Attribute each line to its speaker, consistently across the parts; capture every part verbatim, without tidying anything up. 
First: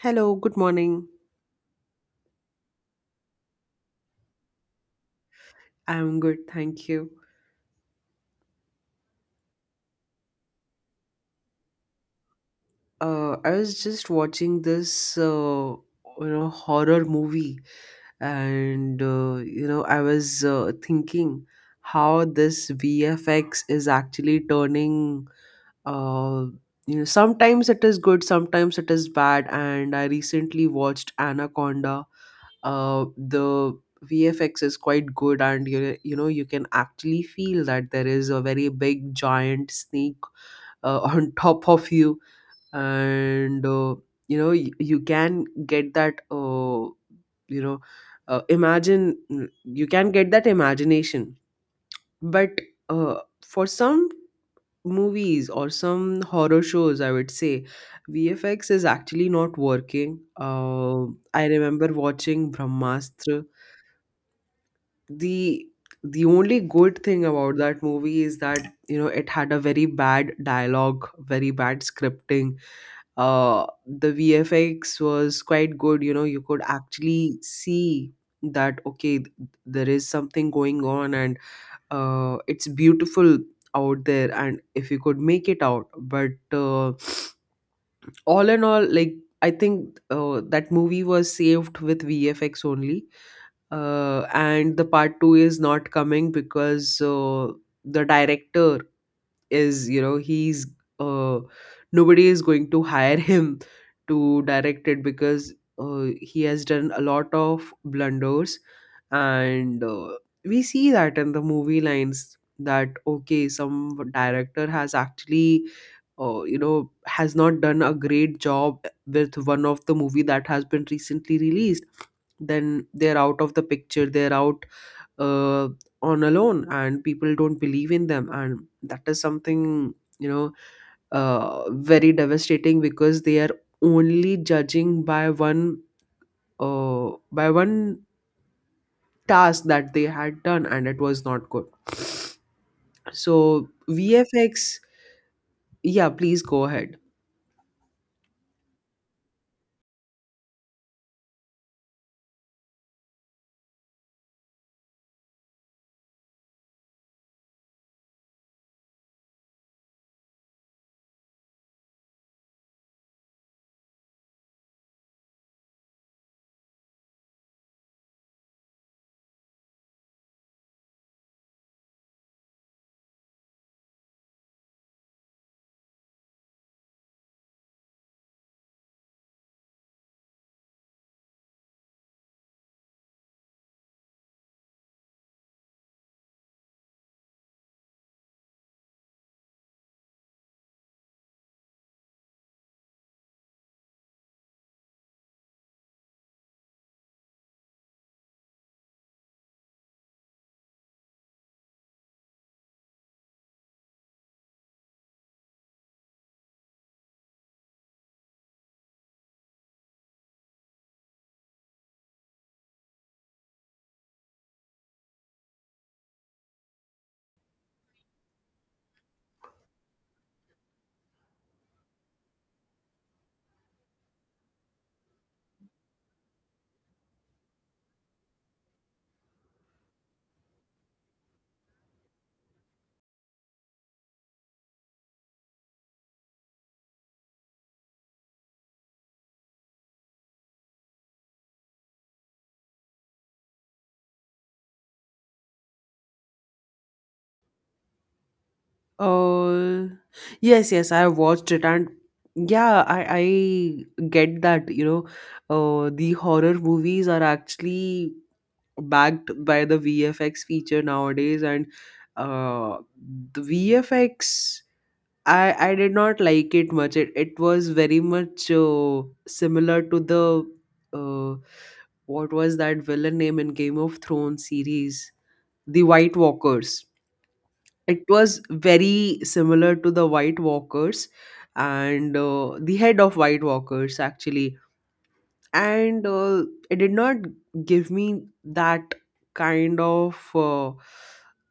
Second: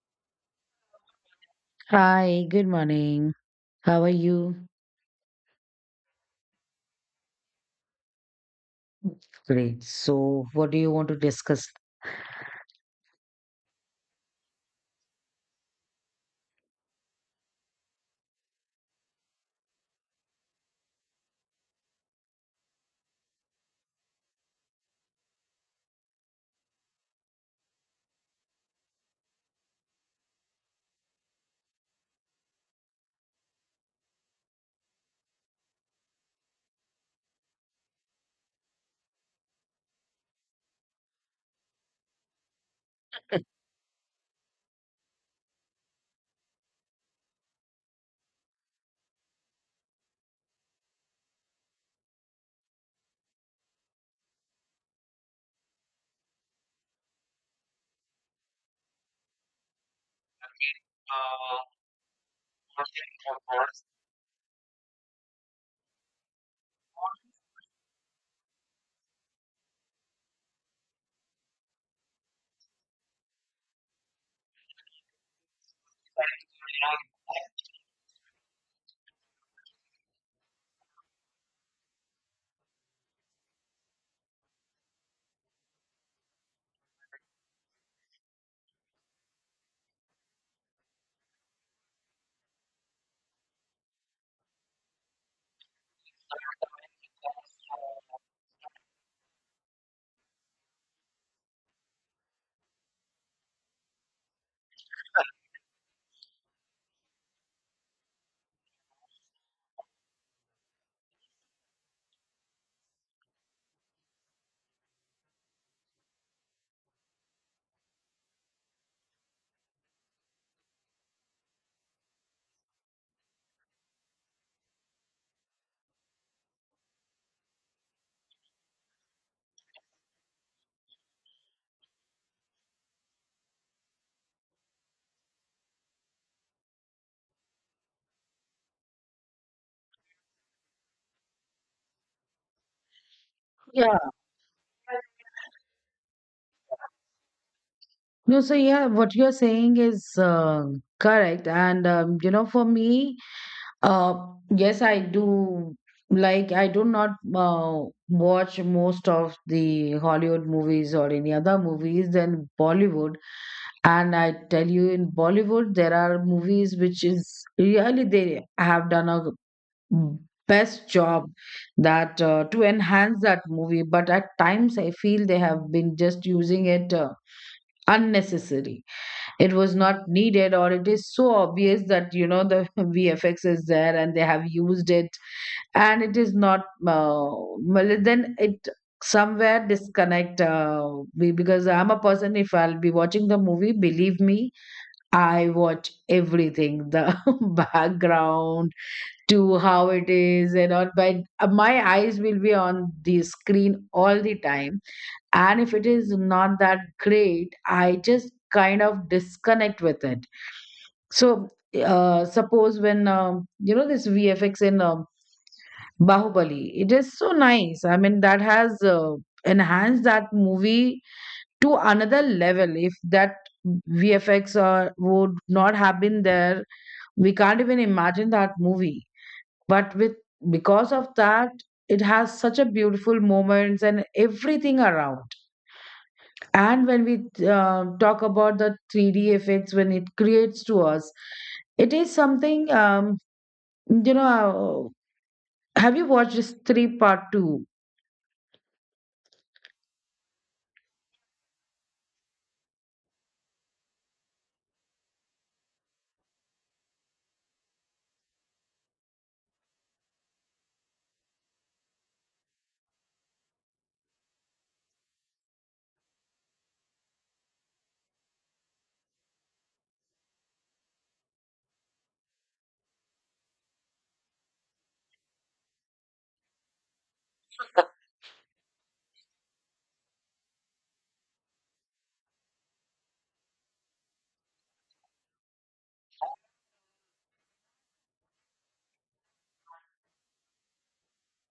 Speaker 1: Hello, good morning.
Speaker 2: Hi, good morning. How are you?
Speaker 1: I'm good, thank you.
Speaker 2: Great. So, what do you want to discuss?
Speaker 1: Uh, I was just watching this, uh, you know, horror movie, and uh, you know, I was uh, thinking how this V F X is actually turning. Uh, you know, Sometimes it is good, sometimes it is bad. And I recently watched Anaconda. Uh, the V F X is quite good, and you you know, you can actually feel that there is a very big giant snake uh, on top of you, and uh, you know you, you can get that uh, you know uh, imagine mm, you can get that imagination. But uh, for some movies or some horror shows, I would say VFX is actually not working. uh, I remember watching Brahmastra. The the only good thing about that movie is that, you know it had a very bad dialogue, very bad scripting. Uh the VFX was quite good. you know you could actually see that, okay, th- there is something going on, and uh it's beautiful out there, and if you could make it out, but uh, all in all, like, I think uh, that movie was saved with VFX only. Uh and the part two is not coming because, uh, the director is, you know he's, uh nobody is going to hire him to direct it, because uh, he has done a lot of blunders. And uh, we see that in the movie lines, that okay, some director has actually uh, you know has not done a great job with one of the movie that has been recently released. Then they're out of the picture, they're out, uh, on alone, and people don't believe in them. And that is something, you know uh, very devastating, because they are only judging by one, uh, by one task that they had done, and it was not good. So
Speaker 2: Yeah.
Speaker 1: VFX... yeah, please go ahead.
Speaker 2: No, so yeah, what you're saying is uh, correct. And, um, you know, for me, uh, yes, I do. Like, I do not uh, watch most of the Hollywood movies or any other movies than Bollywood. And I tell you, in Bollywood, there are movies which is really, they have done a best job that uh, to enhance that movie, but at times I feel they have been just using it uh, unnecessary. It was not needed, or it is so obvious that you know the vfx is there and they have used it, and it is not uh, well, then it somewhere disconnect. Uh, be- because I'm a person, if I'll be watching the movie, believe me, I watch everything, the background, to how it is and all, but uh, my eyes will be on the screen all the time. And if it is not that great, I just kind of disconnect with it. So uh, suppose when um, you know, this vfx in um, bahubali, it is so nice. I mean, that has uh, enhanced that movie to another level. If that vfx uh, would not have been there, we can't even imagine that movie. But with, because of that, it has such a beautiful moments and everything around. And when we uh, talk about the three D effects, when it creates to us, it is something um, you know uh, have you watched this three part two?
Speaker 1: uh yes, yes, I watched it. And yeah, i i get that. you know uh the horror movies are actually backed by the V F X feature nowadays, and uh the V F X, I I did not like it much. It it was very much uh, similar to the... uh what was that villain name in Game of Thrones series? The White Walkers. It was very similar to the White Walkers, and uh, the head of White Walkers actually. And uh, it did not give me that kind of uh,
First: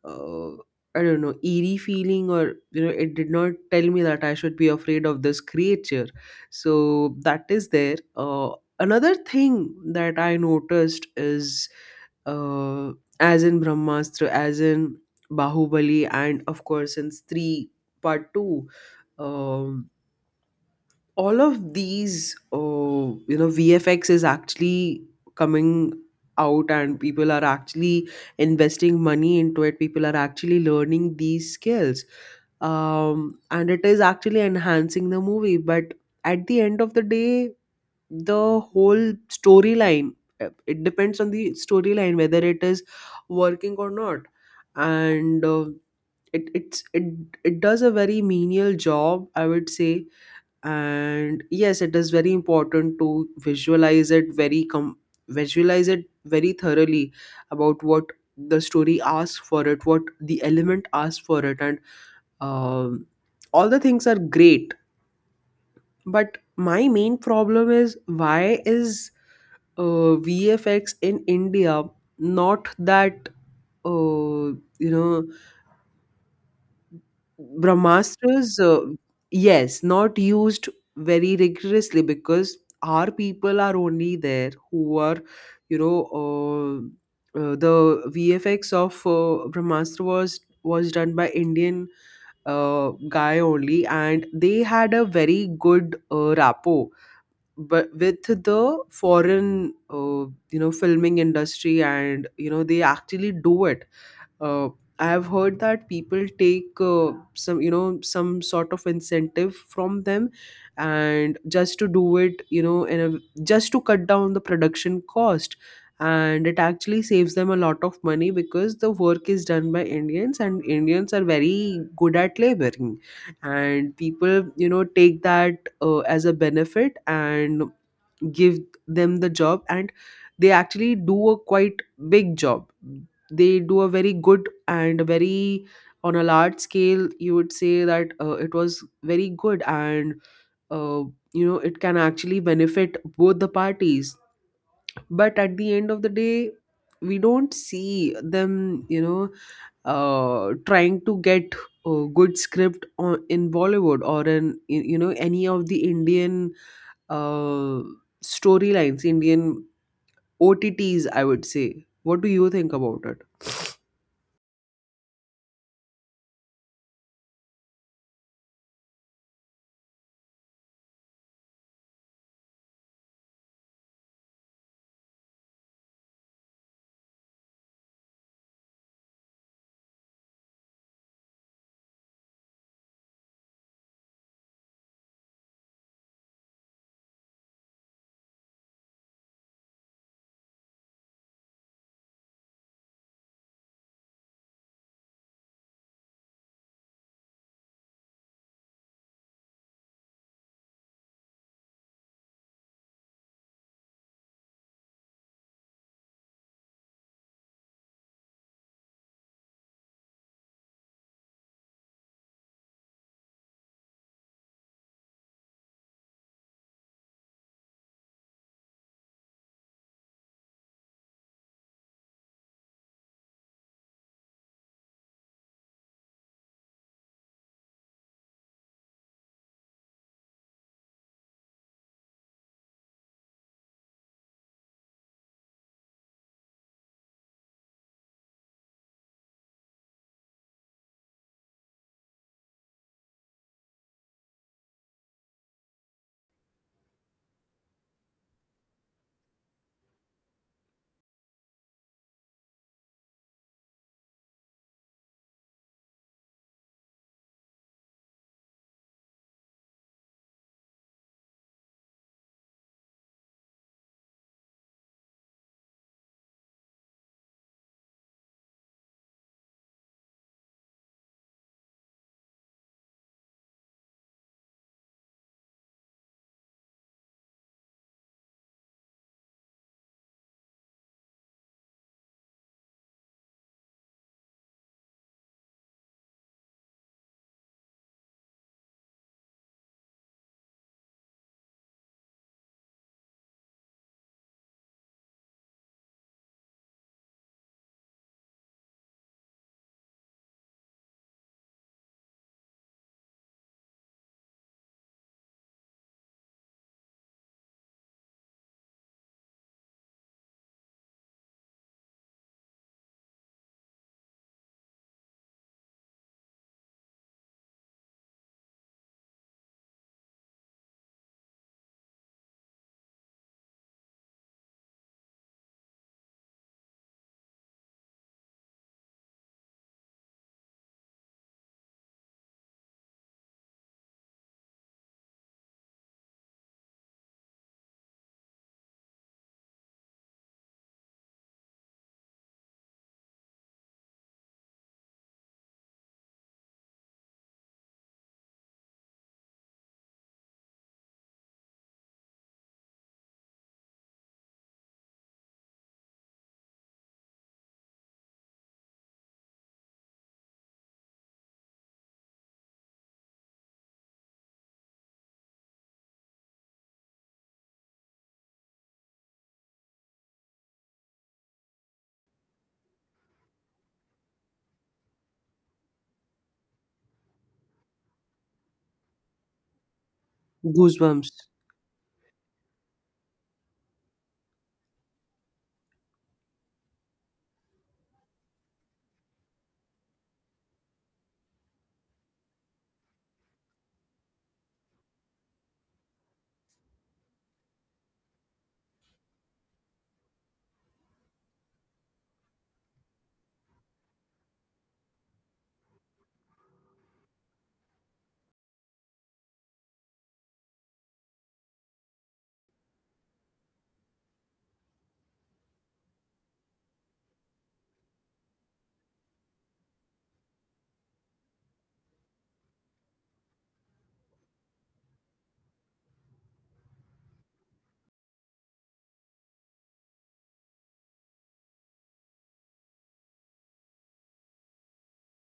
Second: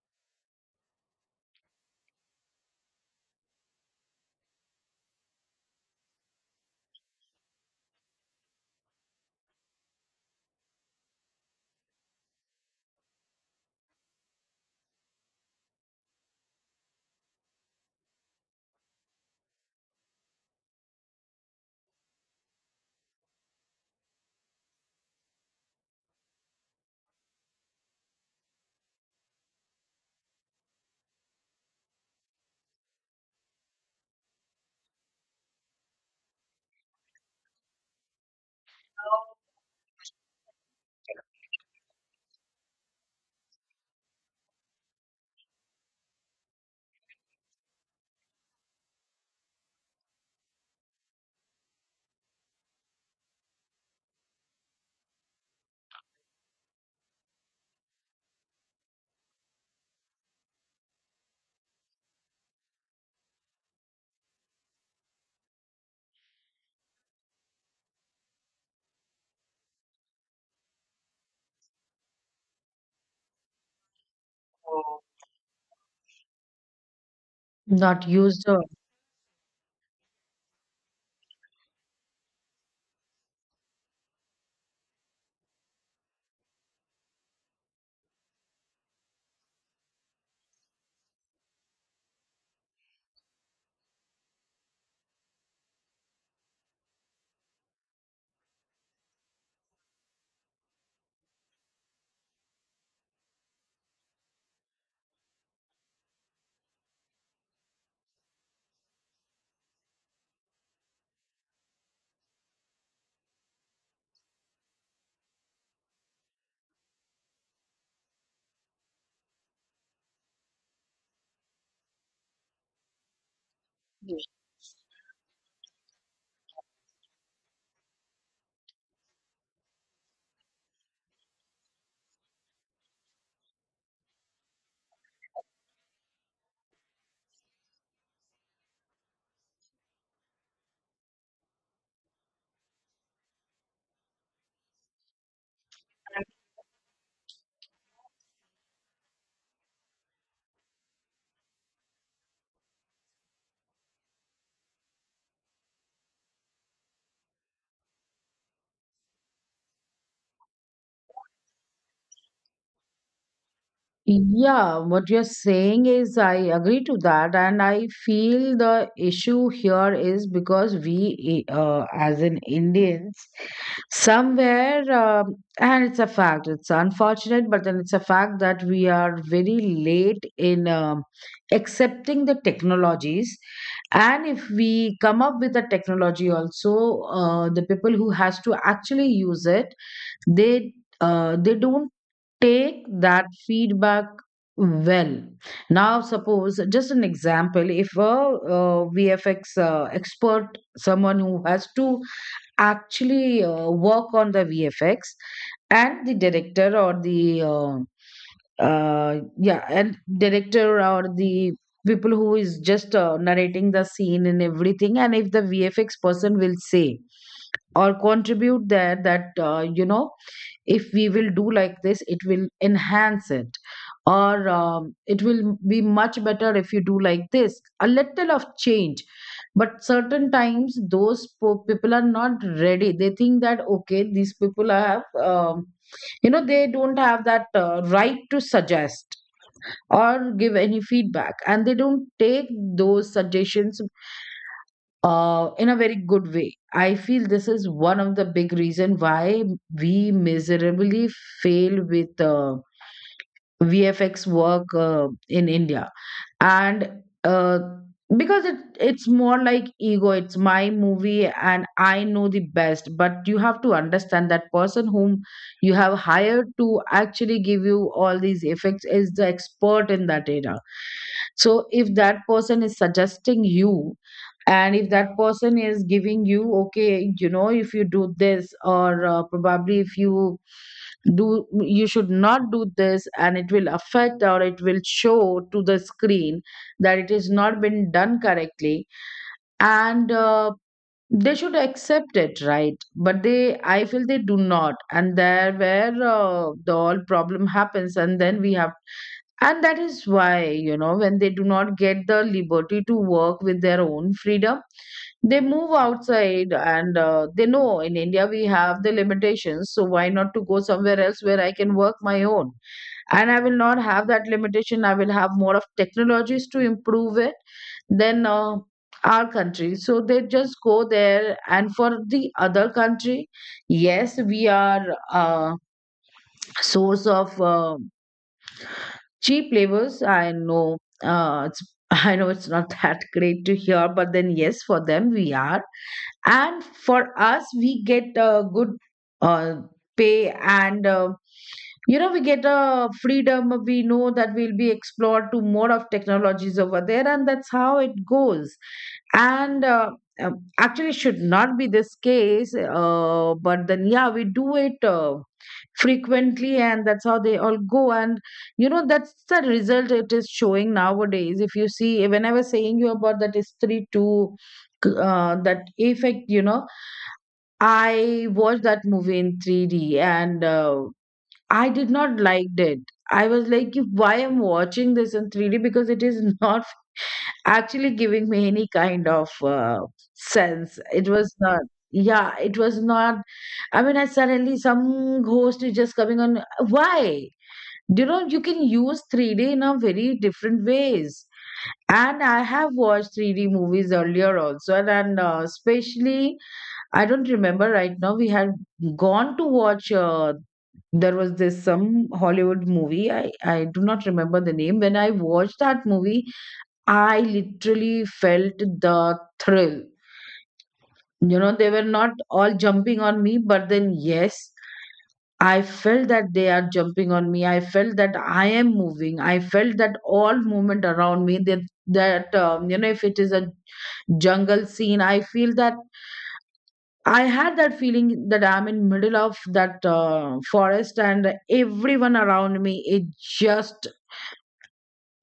Speaker 1: uh, I don't know, eerie feeling, or you know it did not tell me that I should be afraid of this creature. So that is there. Uh, another thing that I noticed is, uh, as in Brahmastra, as in Bahubali, and of course in three part two. um all of these uh, you know VFX is actually coming out, and people are actually investing money into it. People are actually learning these skills. um, and it is actually enhancing the movie, but at the end of the day, the whole storyline, uh, it depends on the storyline whether it is working or not. And uh, it it's it, it does a very menial job, I would say. And yes, it is very important to visualize it very com- visualize it very thoroughly, about what the story asks for it, what the element asks for it. And um, all the things are great. But my main problem is, why is uh, VFX in India not that, uh, you know
Speaker 2: Not used uh,
Speaker 1: Brahmastres, uh, yes, not used very rigorously, because our people are only there who are, you know, uh, uh, the V F X of uh, Brahmastra was was done by Indian uh, guy only, and they had a very good uh, rapport, but with the foreign, uh, you know, filming industry. And, you know, they actually do it. uh, I have heard that people take uh, some, you know some sort of incentive from them, and just to do it, you know in a, just to cut down the production cost. And it actually saves them a lot of money, because the work is done by Indians, and Indians are very good at laboring. And people, you know take that uh, as a benefit, and give them the job, and they actually do a quite big job. They do a very good, and very, on a large scale, you would say that uh, it was very good, and uh, you know it can actually benefit both the parties. But at the end of the day, we don't see them, you know uh, trying to get a good script on, in Bollywood, or in you know any of the Indian uh, storylines, Indian O T Ts, I would say. What do you think about it?
Speaker 2: yeah, what you're saying is, I agree to that. And I feel the issue here is because we, eh, uh, as in Indians, somewhere, um and it's a fact, it's unfortunate, but then it's a fact that we are very late in um accepting the technologies. And if we come up with a technology also, uh, the people who has to actually use it, they uh, they don't take that feedback well. Now suppose, just an example, if a uh, vfx uh, expert, someone who has to actually uh, work on the vfx and the director or the uh, uh yeah, and director or the people who is just uh, narrating the scene and everything, and if the vfx person will say or contribute there that uh, you know, if we will do like this, it will enhance it, or um, it will be much better if you do like this, a little of change. But certain times those po- people are not ready. They think that okay, these people have um, you know, they don't have that uh, right to suggest or give any feedback, and they don't take those suggestions uh, in a very good way. I feel this is one of the big reason why we miserably fail with uh, V F X work uh, in India. And uh, because it, it's more like ego. It's my movie, and I know the best. But you have to understand that person whom you have hired to actually give you all these effects is the expert in that area. So if that person is suggesting you. And if that person is giving you, okay, you know, if you do this, or uh, probably if you do, you should not do this, and it will affect or it will show to the screen that it is not been done correctly. And uh, They should accept it, right? But they, I feel they do not, and there where uh, the all problem happens. And then we have, and that is why, you know, when they do not get the liberty to work with their own freedom, they move outside. And uh, they know, in India we have the limitations. So why not to go somewhere else where I can work my own? And I will not have that limitation. I will have more of technologies to improve it than uh, our country. So they just go there. And for the other country, yes, we are a source of. Uh, cheap labors, I know, uh, it's I know it's not that great to hear, but then yes, for them we are. And for us, we get a good uh, pay, and uh, you know, we get a freedom. We know that we'll be explored to more of technologies over there, and that's how it goes. And uh, um, Actually should not be this case, uh, but then yeah, we do it uh, frequently, and that's how they all go. And you know, that's the result it is showing nowadays. If you see, when I was saying you about that history two, uh, that effect, you know, I watched that movie in three D, and uh, I did not liked it. I was like, "You- why am watching this in three D, because it is not actually giving me any kind of uh, sense. It
Speaker 1: Goosebumps.
Speaker 2: was not, yeah, it was not, I mean, I suddenly, some ghost is just coming on, why? You know, you can use three D in a very different ways. And I have watched three D movies earlier also, and, and uh, especially, I don't remember right now. We had gone to watch. Uh, there was this some Hollywood movie. I I do not remember the name. When I watched that movie, I literally felt the thrill. You know, they were not all jumping on me, but then yes, I felt that they are jumping on me. I felt that I am moving. I felt that all movement around me. That that um, You know, if it is a jungle scene, I feel that I had that feeling that I'm in middle of that uh, forest, and everyone around me is just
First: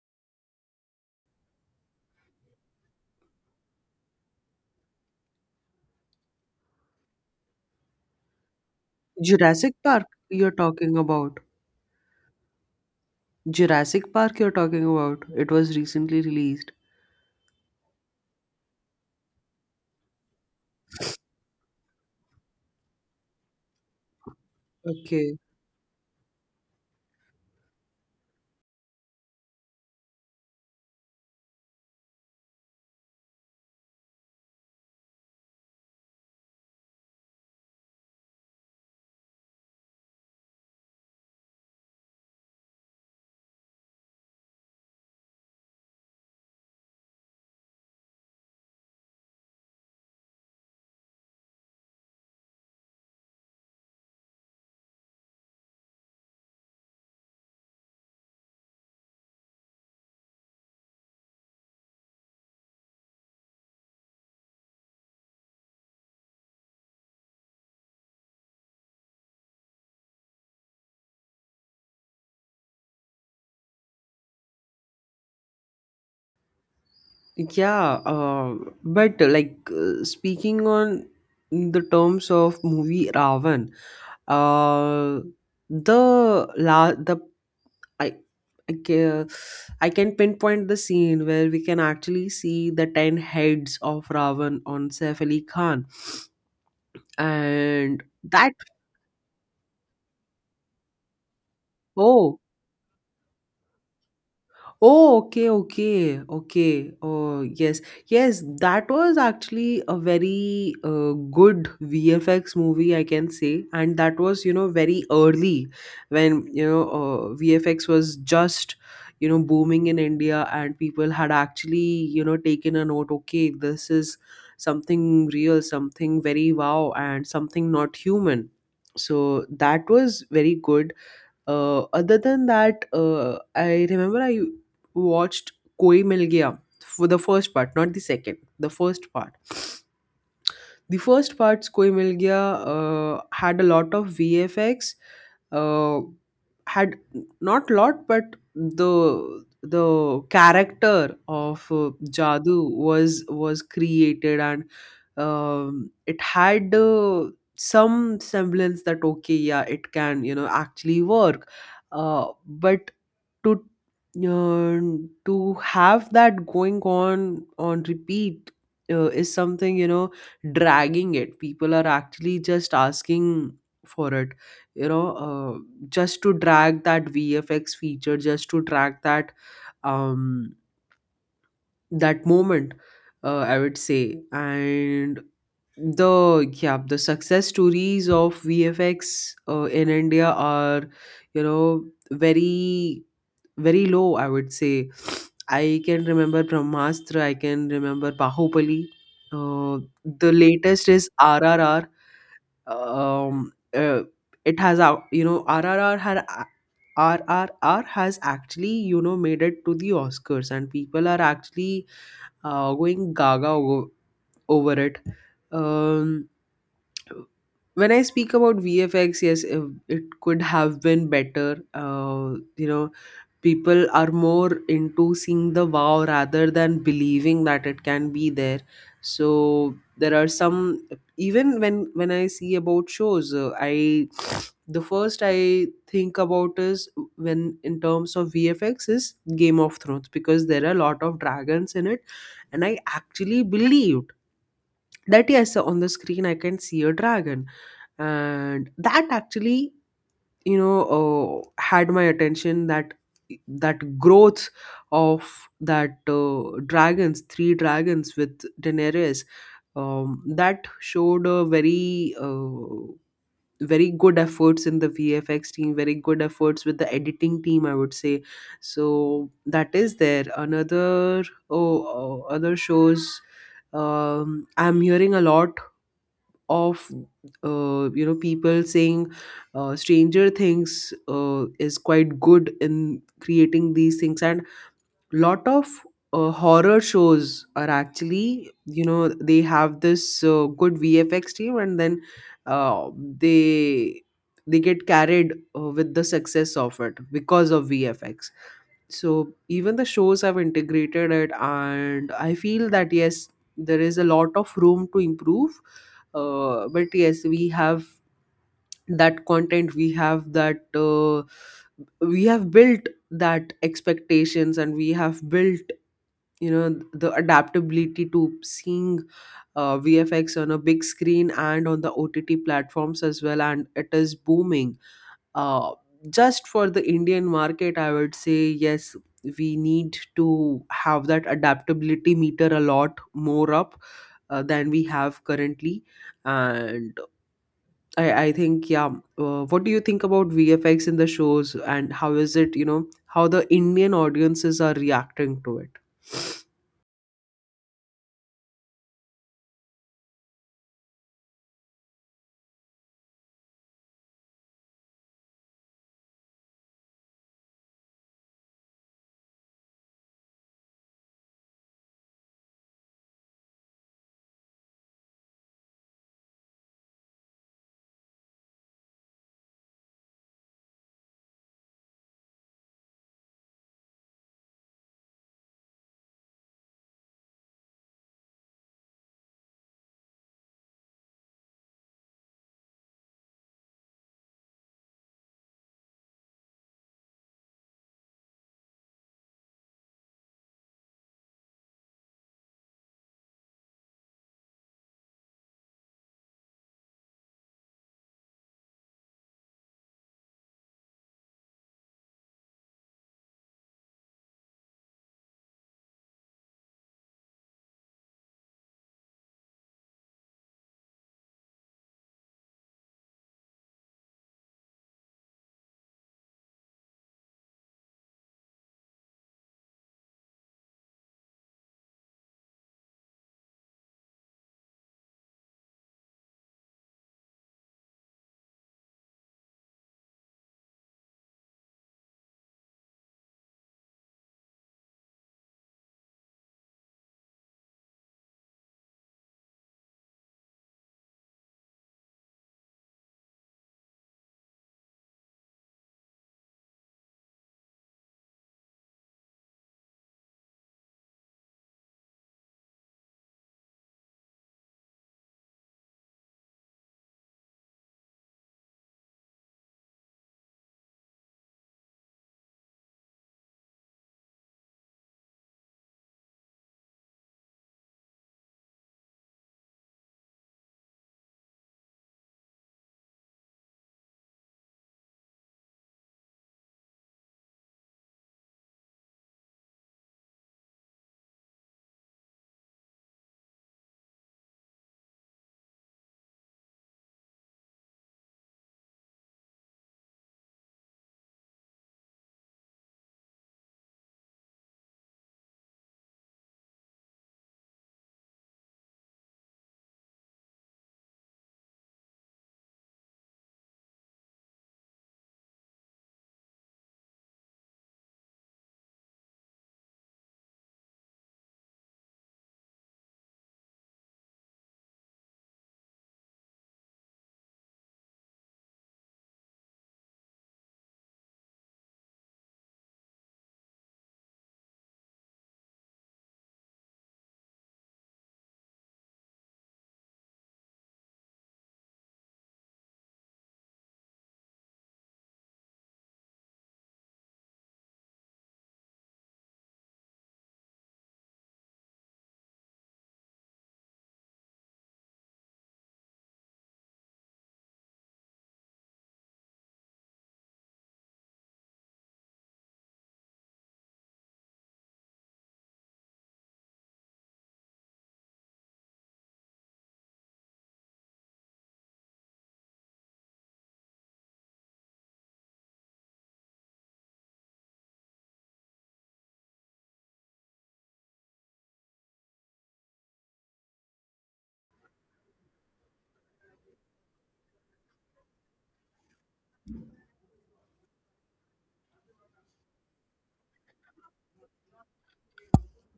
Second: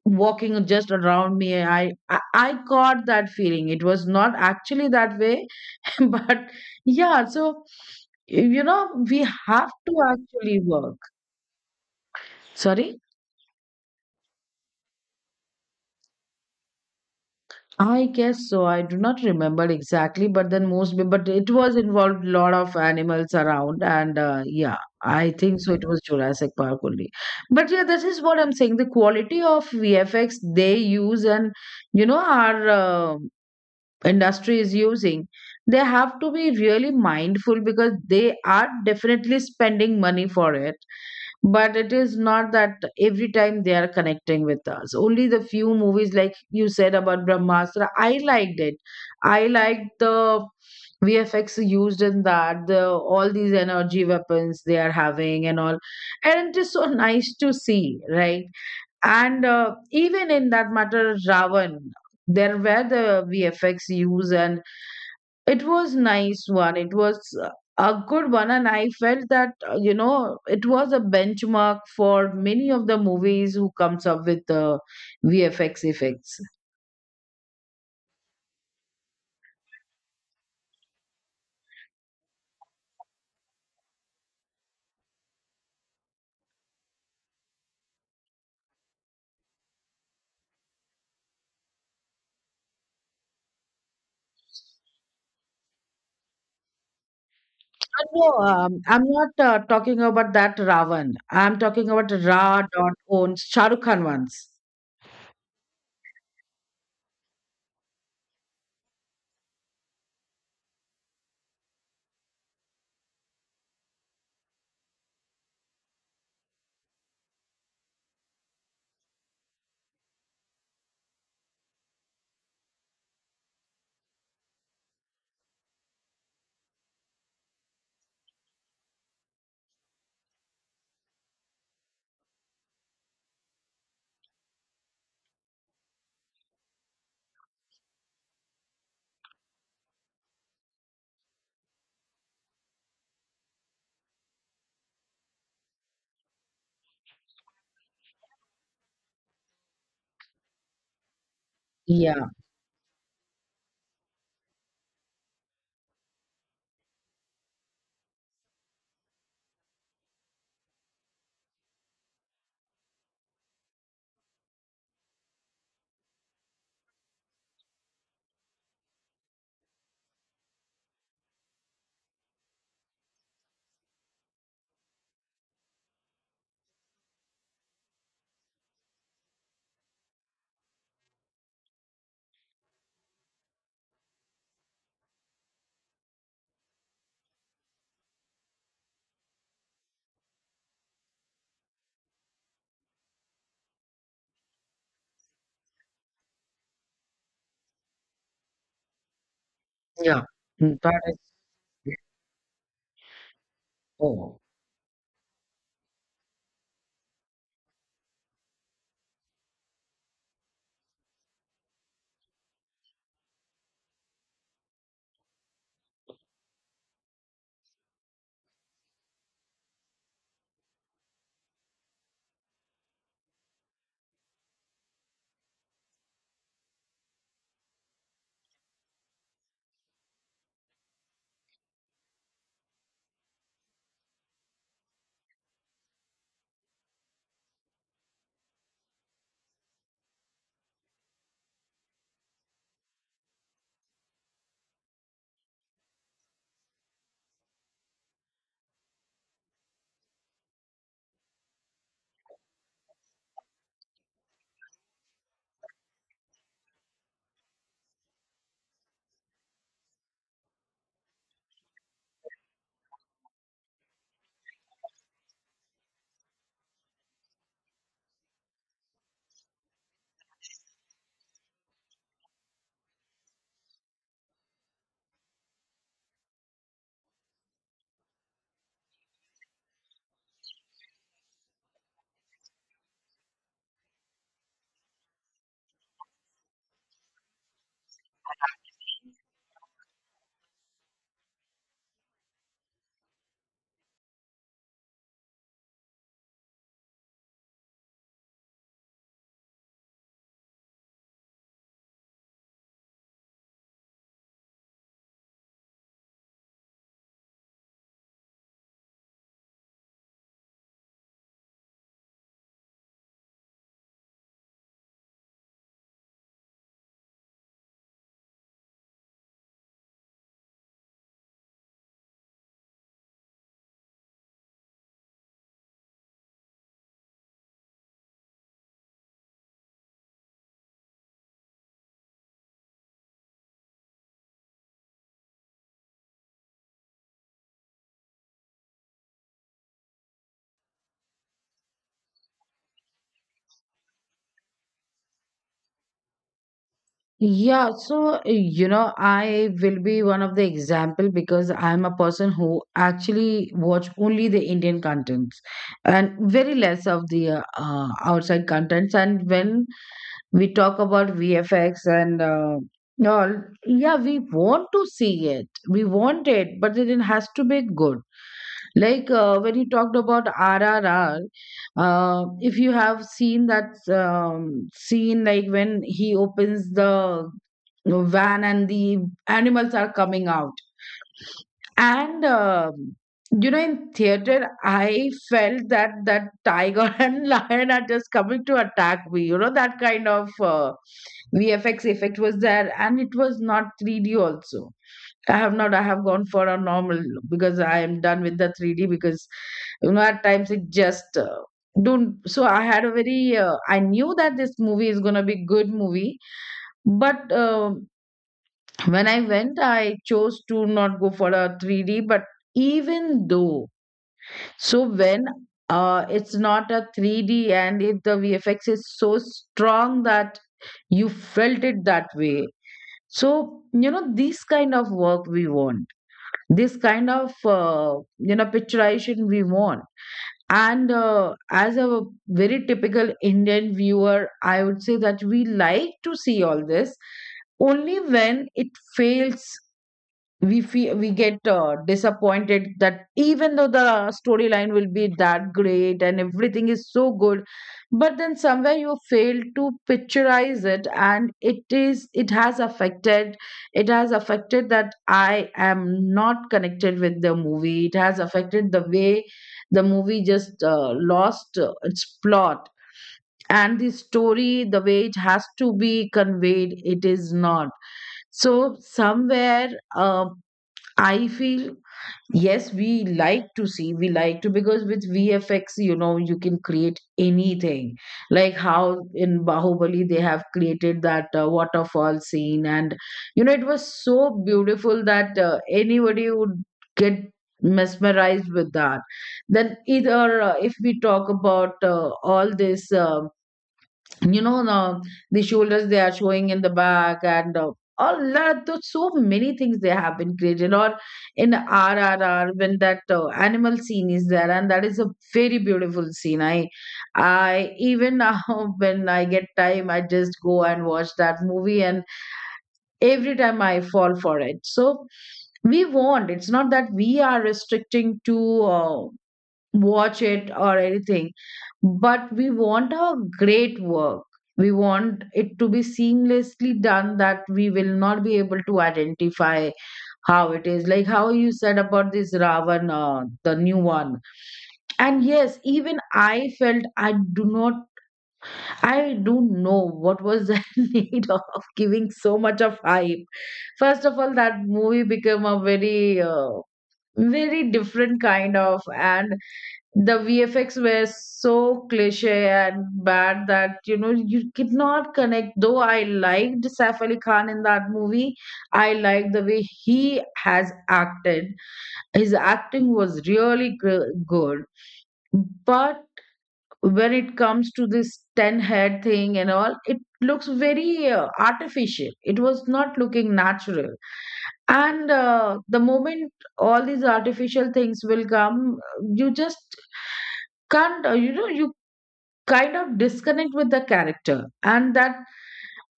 Speaker 2: walking just around me. I, I I caught that feeling. It was not actually that way, but yeah. So you know, we have
Speaker 1: Jurassic
Speaker 2: to
Speaker 1: Park, you're
Speaker 2: actually work.
Speaker 1: talking about.
Speaker 2: Sorry.
Speaker 1: Jurassic Park, you're talking about. It was recently released.
Speaker 2: I guess so. I do not remember exactly, but then most, but it was involved a lot of animals around, and uh, yeah, I
Speaker 1: Okay.
Speaker 2: think so. It was Jurassic Park only, but yeah, this is what I'm saying. The quality of V F X they use, and you know, our uh, industry is using, they have to be really mindful because they are definitely spending money for it. But it is not that every time they are connecting with us. Only the few movies, like you said about brahmastra, I liked it. I liked the vfx used in that, the all these energy weapons they are having and all, and it is so nice to see, right? And uh, even in that matter, ravan, there were the vfx use, and it was nice one. It was uh, a good one, and I felt that uh, you know, it was a benchmark for many of the movies who comes up with the V F X effects.
Speaker 1: Yeah, uh, but like uh, speaking on the terms of movie Ravan, uh, the la the I I can, I can pinpoint the scene where we can actually see the ten heads of Ravan on Saif Ali Khan. And
Speaker 2: Uh, No,
Speaker 1: that...
Speaker 2: um, I'm not uh, talking about that Ravan. I'm talking about
Speaker 1: oh
Speaker 2: Ra dot owns, Shah Rukh Khan ones.
Speaker 1: oh, okay, okay, okay, oh yes, yes, that was actually a very uh, good V F X movie, I can say. And that was, you know very early when, you know uh, V F X was just, you know booming in India, and people had actually, you know taken a note, okay, this is something real, something very wow, and something not human. So that was very good. Uh, other than that, uh, I remember I watched Koi Mil Gaya for the first part, not the second, the first part. The first part's Koi Mil Gaya uh, had a lot of V F X, uh, had not lot, but the the character of uh,
Speaker 2: Yeah,
Speaker 1: Jadoo was was created. And um, it had uh, some semblance that, okay, yeah, it can, you know actually work. Uh, but to um, to have that going on on repeat, uh, is something, you know dragging it. People are actually just asking for it, you know uh, just to drag that VFX feature, just to drag that um that moment, uh, I would say. And the yeah, the success stories of V F X uh, in India are, you know very very low, I would say. I can remember Brahmastra, I can remember Bahubali. Uh,
Speaker 2: yeah.
Speaker 1: the
Speaker 2: Mm,
Speaker 1: latest
Speaker 2: that
Speaker 1: is
Speaker 2: is,
Speaker 1: R R R. um, uh,
Speaker 2: oh.
Speaker 1: it has out you know R R R had a- R R R has actually, you know made it to the Oscars, and people are actually uh, going gaga over, over it. um when I speak about V F X, yes, if it could have been better. Uh, you know, people are more into seeing the wow rather than believing that it can be there. So there are some. Even when when I see about shows, uh, I the first I think about is, when in terms of V F X, is Game of Thrones, because there are a lot of dragons in it, and I actually believed that, yes, on the screen I can see a dragon. And that actually, you know uh, had my attention, that that growth of that uh, dragons three dragons with Daenerys. Um, that showed a very uh, very good efforts in the V F X team, very good efforts with the editing team, I would say. So that is there. Another... oh, oh, other shows. um, I'm hearing a lot of uh, you know people saying uh, Stranger Things uh, is quite good in creating these things, and lot of uh, horror shows are actually, you know they have this uh, good VFX team, and then uh, they they get carried uh, with the success of it because of VFX. So even the shows have integrated it, and I feel that, yes, there is a lot of room to improve. Uh, but yes, we have that content, we have that, uh, we have built that expectations, and we have built, you know the adaptability to seeing uh, VFX on a big screen and on the O T T platforms as well, and it is booming. uh, just for the Indian market, I would say, yes, we need to have that adaptability meter a lot more up uh, than we have currently. And I, I think, yeah, uh, what do you think about V F X in the shows, and how is it, you know, how the Indian audiences are reacting to it?
Speaker 2: Yeah, so eh, you know, I will be one of the example, because I'm a person who actually watch only the Indian contents, and very less of the uh, uh, outside contents. And when we talk about V F X and uh, all, yeah, we want to see it, we want it, but then it has to be good. Like uh, when you talked about R R R, uh, if you have seen that um, scene, like when he opens the van and the animals are coming out, and um you know, in theater, I felt that that tiger and lion are just coming to attack me. You know, that kind of uh, V F X effect was there, and it was not three D also. I have not. I have gone for a normal, because I am done with the three D. Because you know, at times it just uh, don't. So I had a very. Uh, I knew that this movie is gonna be good movie, but uh, when I went, I chose to not go for a three D. But even though, so when uh, it's not a three D and if the V F X is so strong that you felt it that way. So you know, these kind of work we want, this kind of uh, you know, picturization we want. And uh, as a very typical Indian viewer, I would say that we like to see all this only when it fails, we feel we get uh, disappointed that even though the storyline will be that great and everything is so good, but then somewhere you fail to picturize it. And it is it has affected, it has affected that I am not connected with the movie. It has affected the way the movie just uh, lost uh, its plot, and the story, the way it has to be conveyed, it is not. So somewhere, uh, I feel, yes, we like to see, we like to, because with V F X, you know, you can create anything. Like how in Bahubali they have created that uh, waterfall scene, and you know, it was so beautiful that uh, anybody would get mesmerized with that. Then either uh, if we talk about uh, all this. Um, you know the, the shoulders they are showing in the back, and uh, a lot of, so many things they have been created. Or in R R R, when that uh, animal scene is there, and that is a very beautiful scene. I i even now when I get time, I just go and watch that movie, and every time I fall for it. So we want, it's not that we are restricting to uh, watch it or anything, but we want our great work, we want it to be seamlessly done that we will not be able to identify how it is. Like how you said about this Ravan, uh, the new one, and yes, even I felt, I do not, I don't know what was the need of giving so much of hype. First of all, that movie became a very uh, very different kind of. And the V F X were so cliche and bad that you know, you could not connect. Though I liked Saif Ali Khan in that movie, I liked the way he has acted. His acting was really gr- good, but when it comes to this ten head thing and all, it looks very uh, artificial. It was not looking natural. And uh, the moment all these artificial things will come, you just can't uh, you know, you kind of disconnect with the character, and that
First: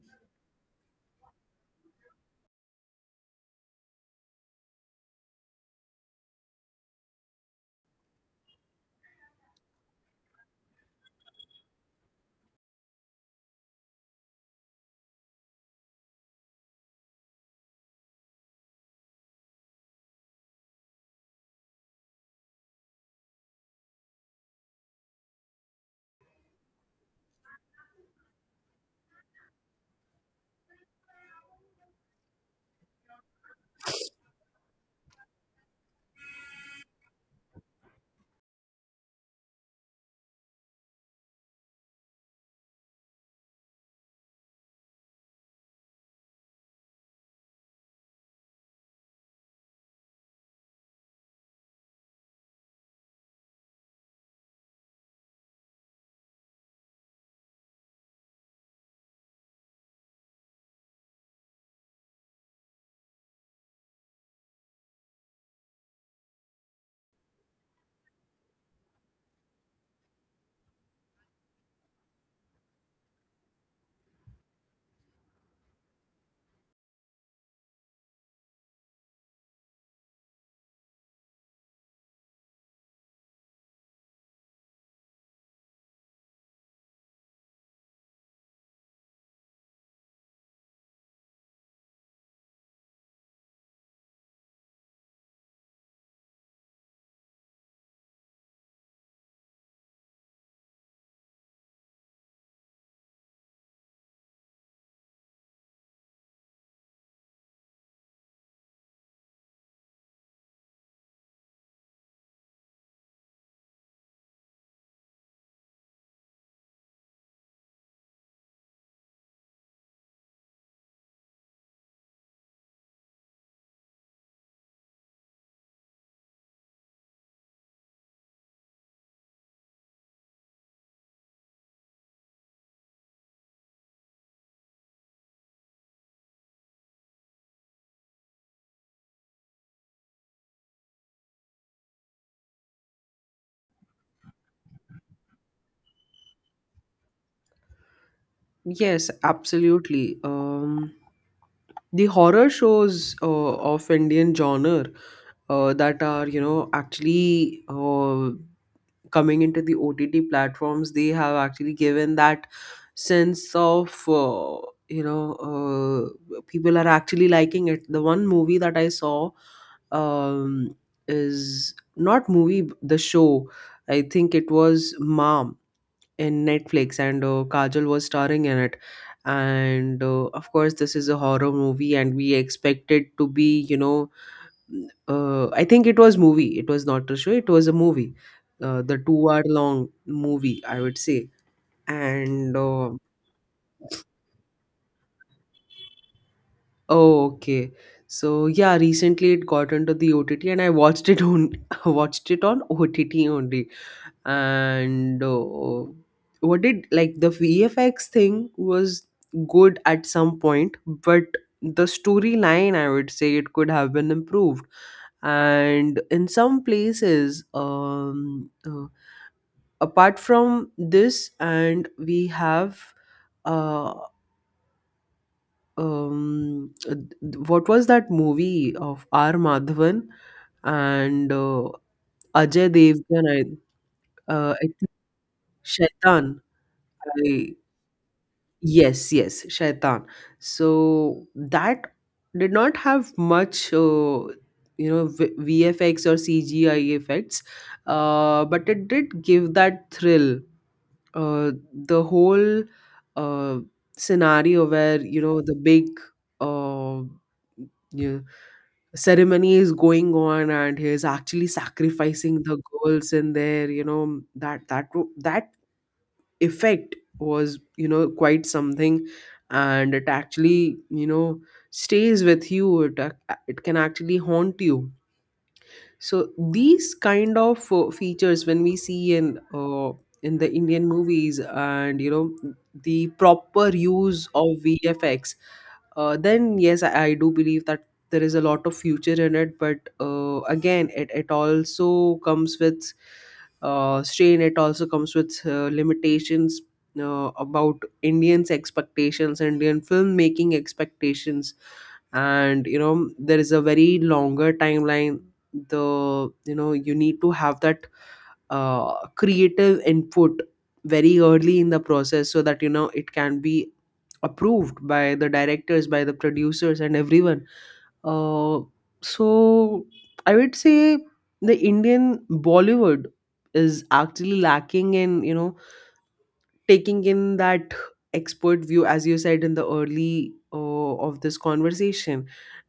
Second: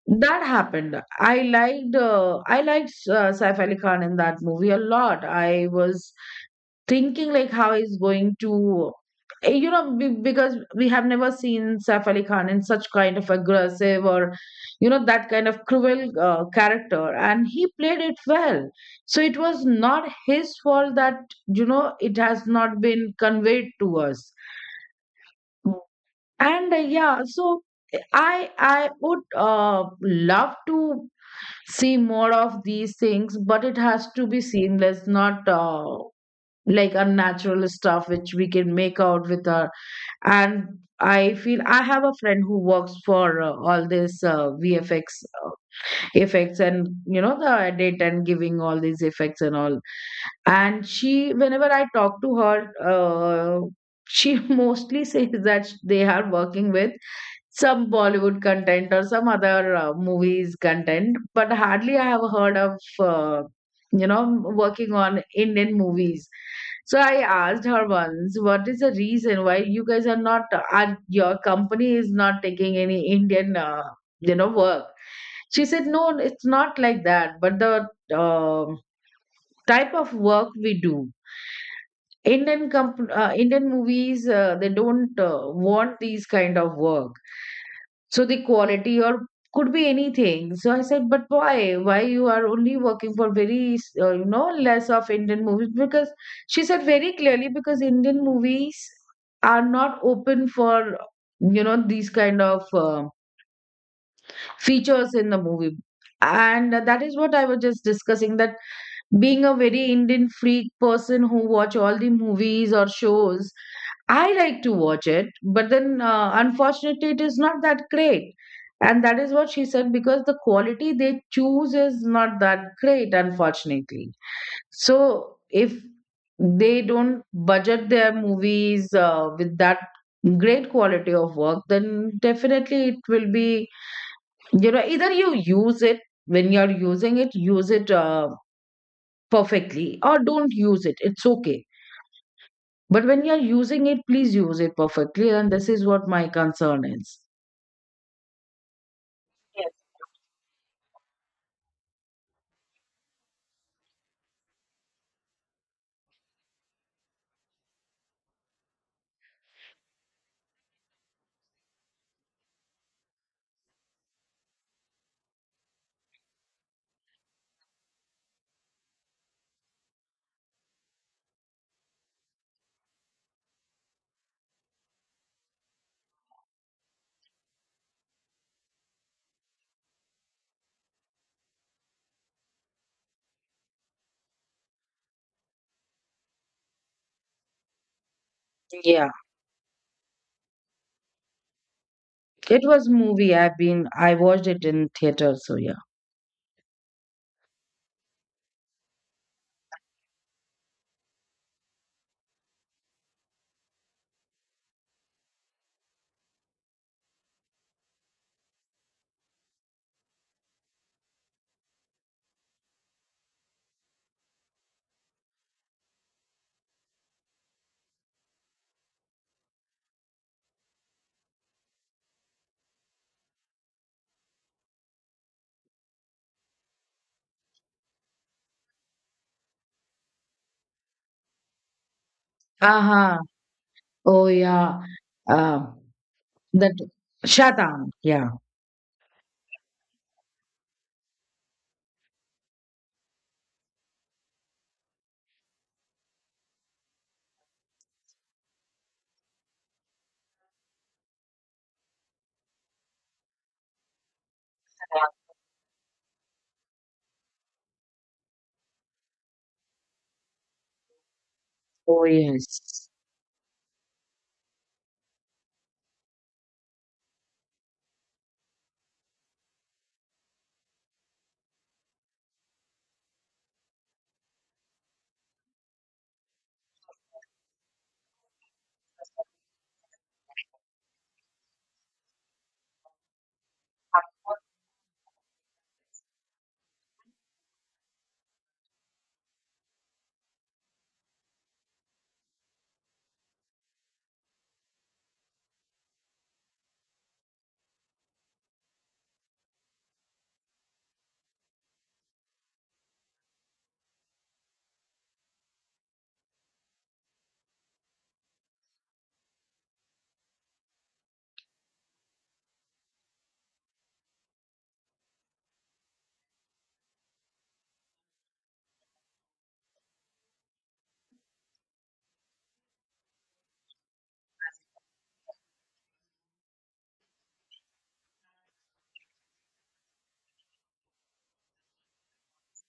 Speaker 2: that happened. I liked uh, I liked uh, Saif Ali Khan in that movie a lot. I was thinking like how he's going to eh, you know be- because we have never seen Saif Ali Khan in such kind of aggressive or you know, that kind of cruel uh, character, and he played it well. So it was not his fault that you know, it has not been conveyed to us. And uh, yeah, so I I would uh, love to see more of these things, but it has to be seamless, not uh, like unnatural stuff which we can make out with our. And I feel, I have a friend who works for uh, all this uh, VFX uh, effects and you know, the edit and giving all these effects and all. And she, whenever I talk to her, uh, she mostly says that they are working with some Bollywood content or some other uh, movies content, but hardly I have heard of uh, you know, working on Indian movies. So I asked her once, "What is the reason why you guys are not? Are your company is not taking any Indian uh, you know, work?" She said, "No, it's not like that, but the um type of work we do." Indian comp- uh, Indian movies uh, they don't uh, want these kind of work. So the quality or could be anything. So I said, but why? Why you are only working for very uh, you know, less of Indian movies? Because she said very clearly, because Indian movies are not open for you know, these kind of uh, features in the movie. And that is what I was just discussing, that being a very Indian freak person who watch all the movies or shows, I like to watch it, but then uh, unfortunately, it is not that great. And that is what she said, because the quality they choose is not that great, unfortunately. So if they don't budget their movies uh, with that great quality of work, then definitely it will be, you know, either you use it, when you're using it, use it. Uh, perfectly, or don't use it. It's okay. But when you're using it, please use it perfectly. And this is what my concern is.
Speaker 1: Yes,
Speaker 2: Yes.
Speaker 1: absolutely. Um, the horror shows uh, of Indian genre uh, that are, you know, actually, Uh, coming into the O T T platforms, they have actually given that sense of uh, you know uh, people are actually liking it. The one movie that I saw, um, is not movie, the show. I think it was Mom in Netflix, and uh, Kajal was starring in it. And uh, of course, this is a horror movie, and we expect it to be, you know uh, I think it was movie. It was not a show. It was a movie. Uh, the
Speaker 2: Yeah.
Speaker 1: two hour long movie, I would say. And
Speaker 2: It was
Speaker 1: uh,
Speaker 2: movie. I've been I watched it in theater, so yeah.
Speaker 1: oh, okay. So yeah, recently it got into the O T T, and I watched it on watched it on O T T only. And uh, What did, like, the V F X thing was good at some point, but the storyline, I would say, it could have been improved. And in some places, um, uh, apart from this, and we have uh, um, uh, what was that movie of R. Madhavan and uh, Ajay
Speaker 2: Aha.
Speaker 1: Devgan? i
Speaker 2: Oh
Speaker 1: uh, I
Speaker 2: yeah.
Speaker 1: think
Speaker 2: Uh,
Speaker 1: Shaitan.
Speaker 2: that
Speaker 1: I
Speaker 2: Shatan. Yeah.
Speaker 1: Yes, yes, Shaitan. So that did not have much uh, you know, v- VFX or CGI effects, uh, but it did give that thrill. Uh, the whole uh, scenario where, you know, the big, uh, you ceremony is going on and he's actually
Speaker 2: Oh
Speaker 1: sacrificing the
Speaker 2: yes.
Speaker 1: girls in there, you know, that that wo- that effect was, you know, quite something. And it actually, you know, stays with you. It ac- it can actually haunt you. So these kind of uh, features, when we see in uh, in the Indian movies, and you know, the proper use of V F X, uh, then yes, I, I do believe that there is a lot of future in it. But uh, again, it, it also comes with uh, strain, it also comes with uh, limitations uh, about Indians expectations, Indian filmmaking expectations. And you know, there is a very longer timeline. The You know, you need to have that uh, creative input very early in the process so that, you know, it can be approved by the directors, by the producers, and everyone. uh, so I would say the Indian Bollywood is actually lacking in, you know, taking in that expert view, as you said, in the early uh, of this conversation.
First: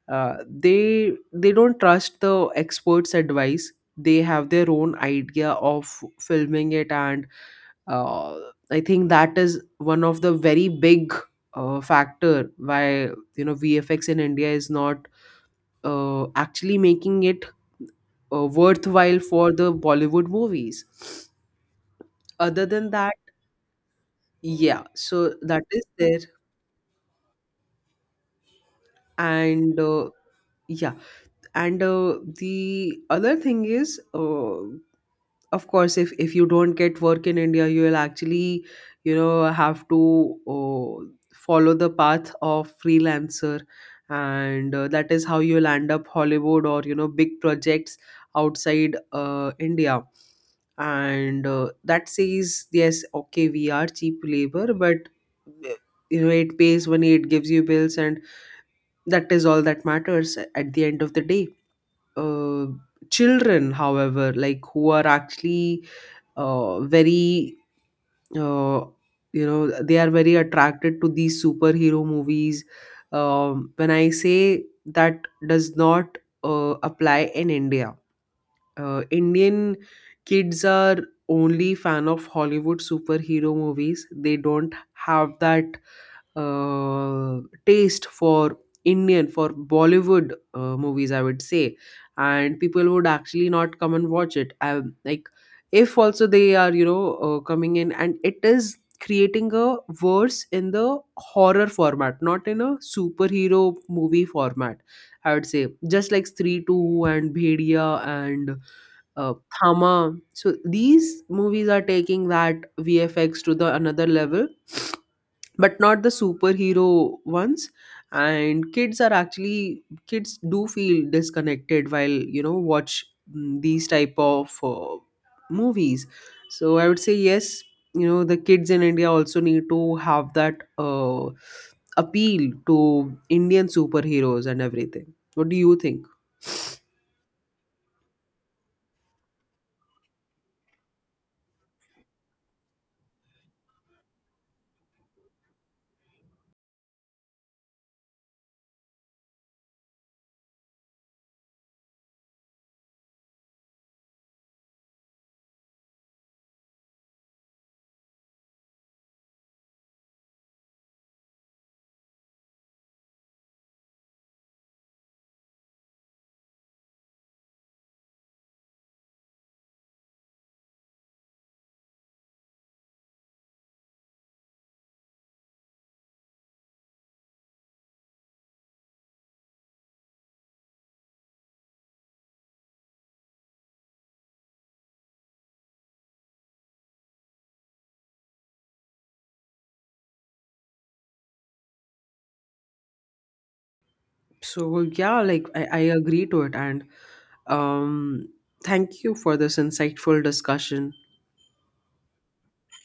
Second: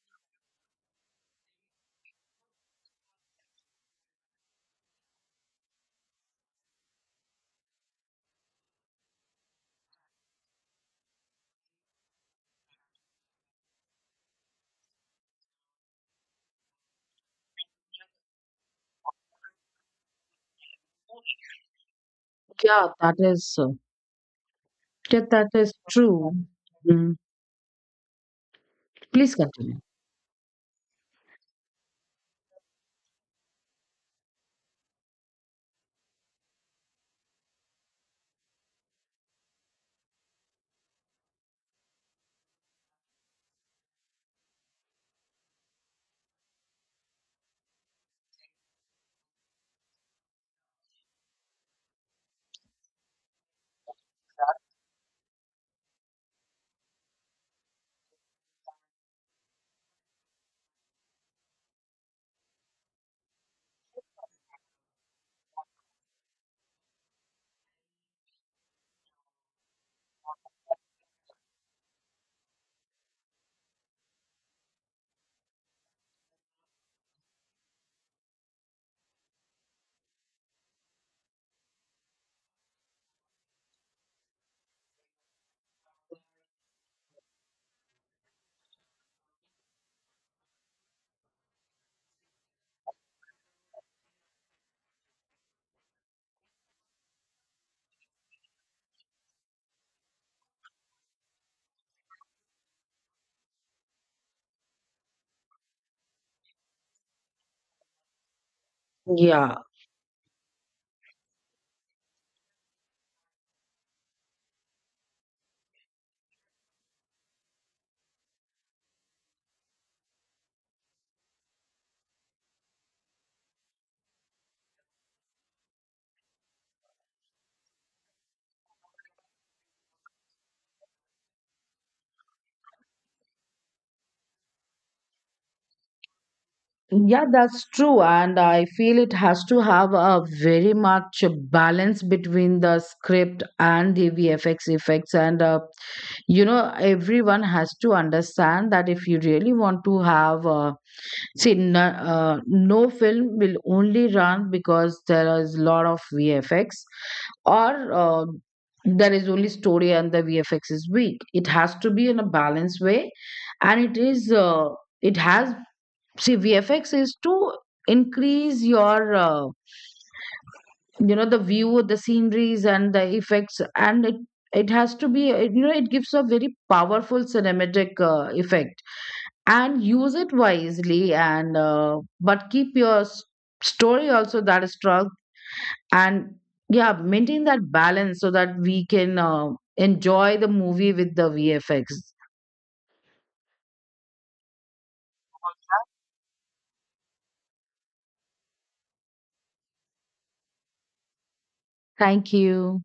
Speaker 1: uh, they they don't trust the experts advice. They have their own idea of filming it. And uh, I think that is one of the very big uh, factor why, you know, VFX in India is not uh, actually making it uh, worthwhile for the Bollywood movies. Other
Speaker 2: Yeah,
Speaker 1: than that,
Speaker 2: that is uh,
Speaker 1: yeah,
Speaker 2: yeah,
Speaker 1: so
Speaker 2: that
Speaker 1: that
Speaker 2: is
Speaker 1: is there.
Speaker 2: true. Mm. Please
Speaker 1: And
Speaker 2: continue.
Speaker 1: uh, yeah and uh, The other thing is, uh, of course, if if you don't get work in India, you will actually, you know, have to uh, follow the path of freelancer. And uh, that is how you'll end up Hollywood or, you know, big projects outside uh, India. And uh, that says yes, okay, we are cheap labor, but uh, you know, it pays money, it gives you bills, and that is all that matters at the end of the day. uh, Children, however, like, who are actually uh, very uh, you know, they are very attracted to these superhero movies. Um, when I say that, does not uh, apply in India. Uh, indian kids are only fan of Hollywood superhero movies. They don't have that uh, taste for Indian, for Bollywood uh, movies, I would say. And people would actually not come and watch it. I, like, if also they are, you know, uh, coming in, and it is creating a verse in the horror format, not in a superhero movie format. I would say, just like Three Two and Bhedia and uh,
Speaker 2: Yeah.
Speaker 1: Thama. So these movies are taking that V F X to the another level, but not the superhero ones. And kids are actually, kids do feel disconnected while, you know, watch mm, these type of uh, movies. So I would say yes, you know, the kids in India also need to have that uh, appeal to Indian superheroes and everything. What do you think?
Speaker 2: Yeah, that's true. And I feel it has to have a very much balance between the script and the V F X effects. And, uh, you know, everyone has to understand that if you really want to have, uh, see, no, uh, no film will only run because there is a lot of V F X or uh, there is only story and the V F X is weak. It has to be in a balanced way. And it is, uh, it has, see, VFX is to increase your uh, you know, the view, the sceneries and the effects. And it it has to be uh, you know, it gives a very powerful cinematic uh, effect. And use it wisely, and uh, but keep your s- story also, that is strong. And yeah, maintain that balance so that we can uh, enjoy the movie with the VFX.
Speaker 1: So yeah, like, I, I agree to it. And Um, thank you for this insightful discussion.
Speaker 2: Thank you.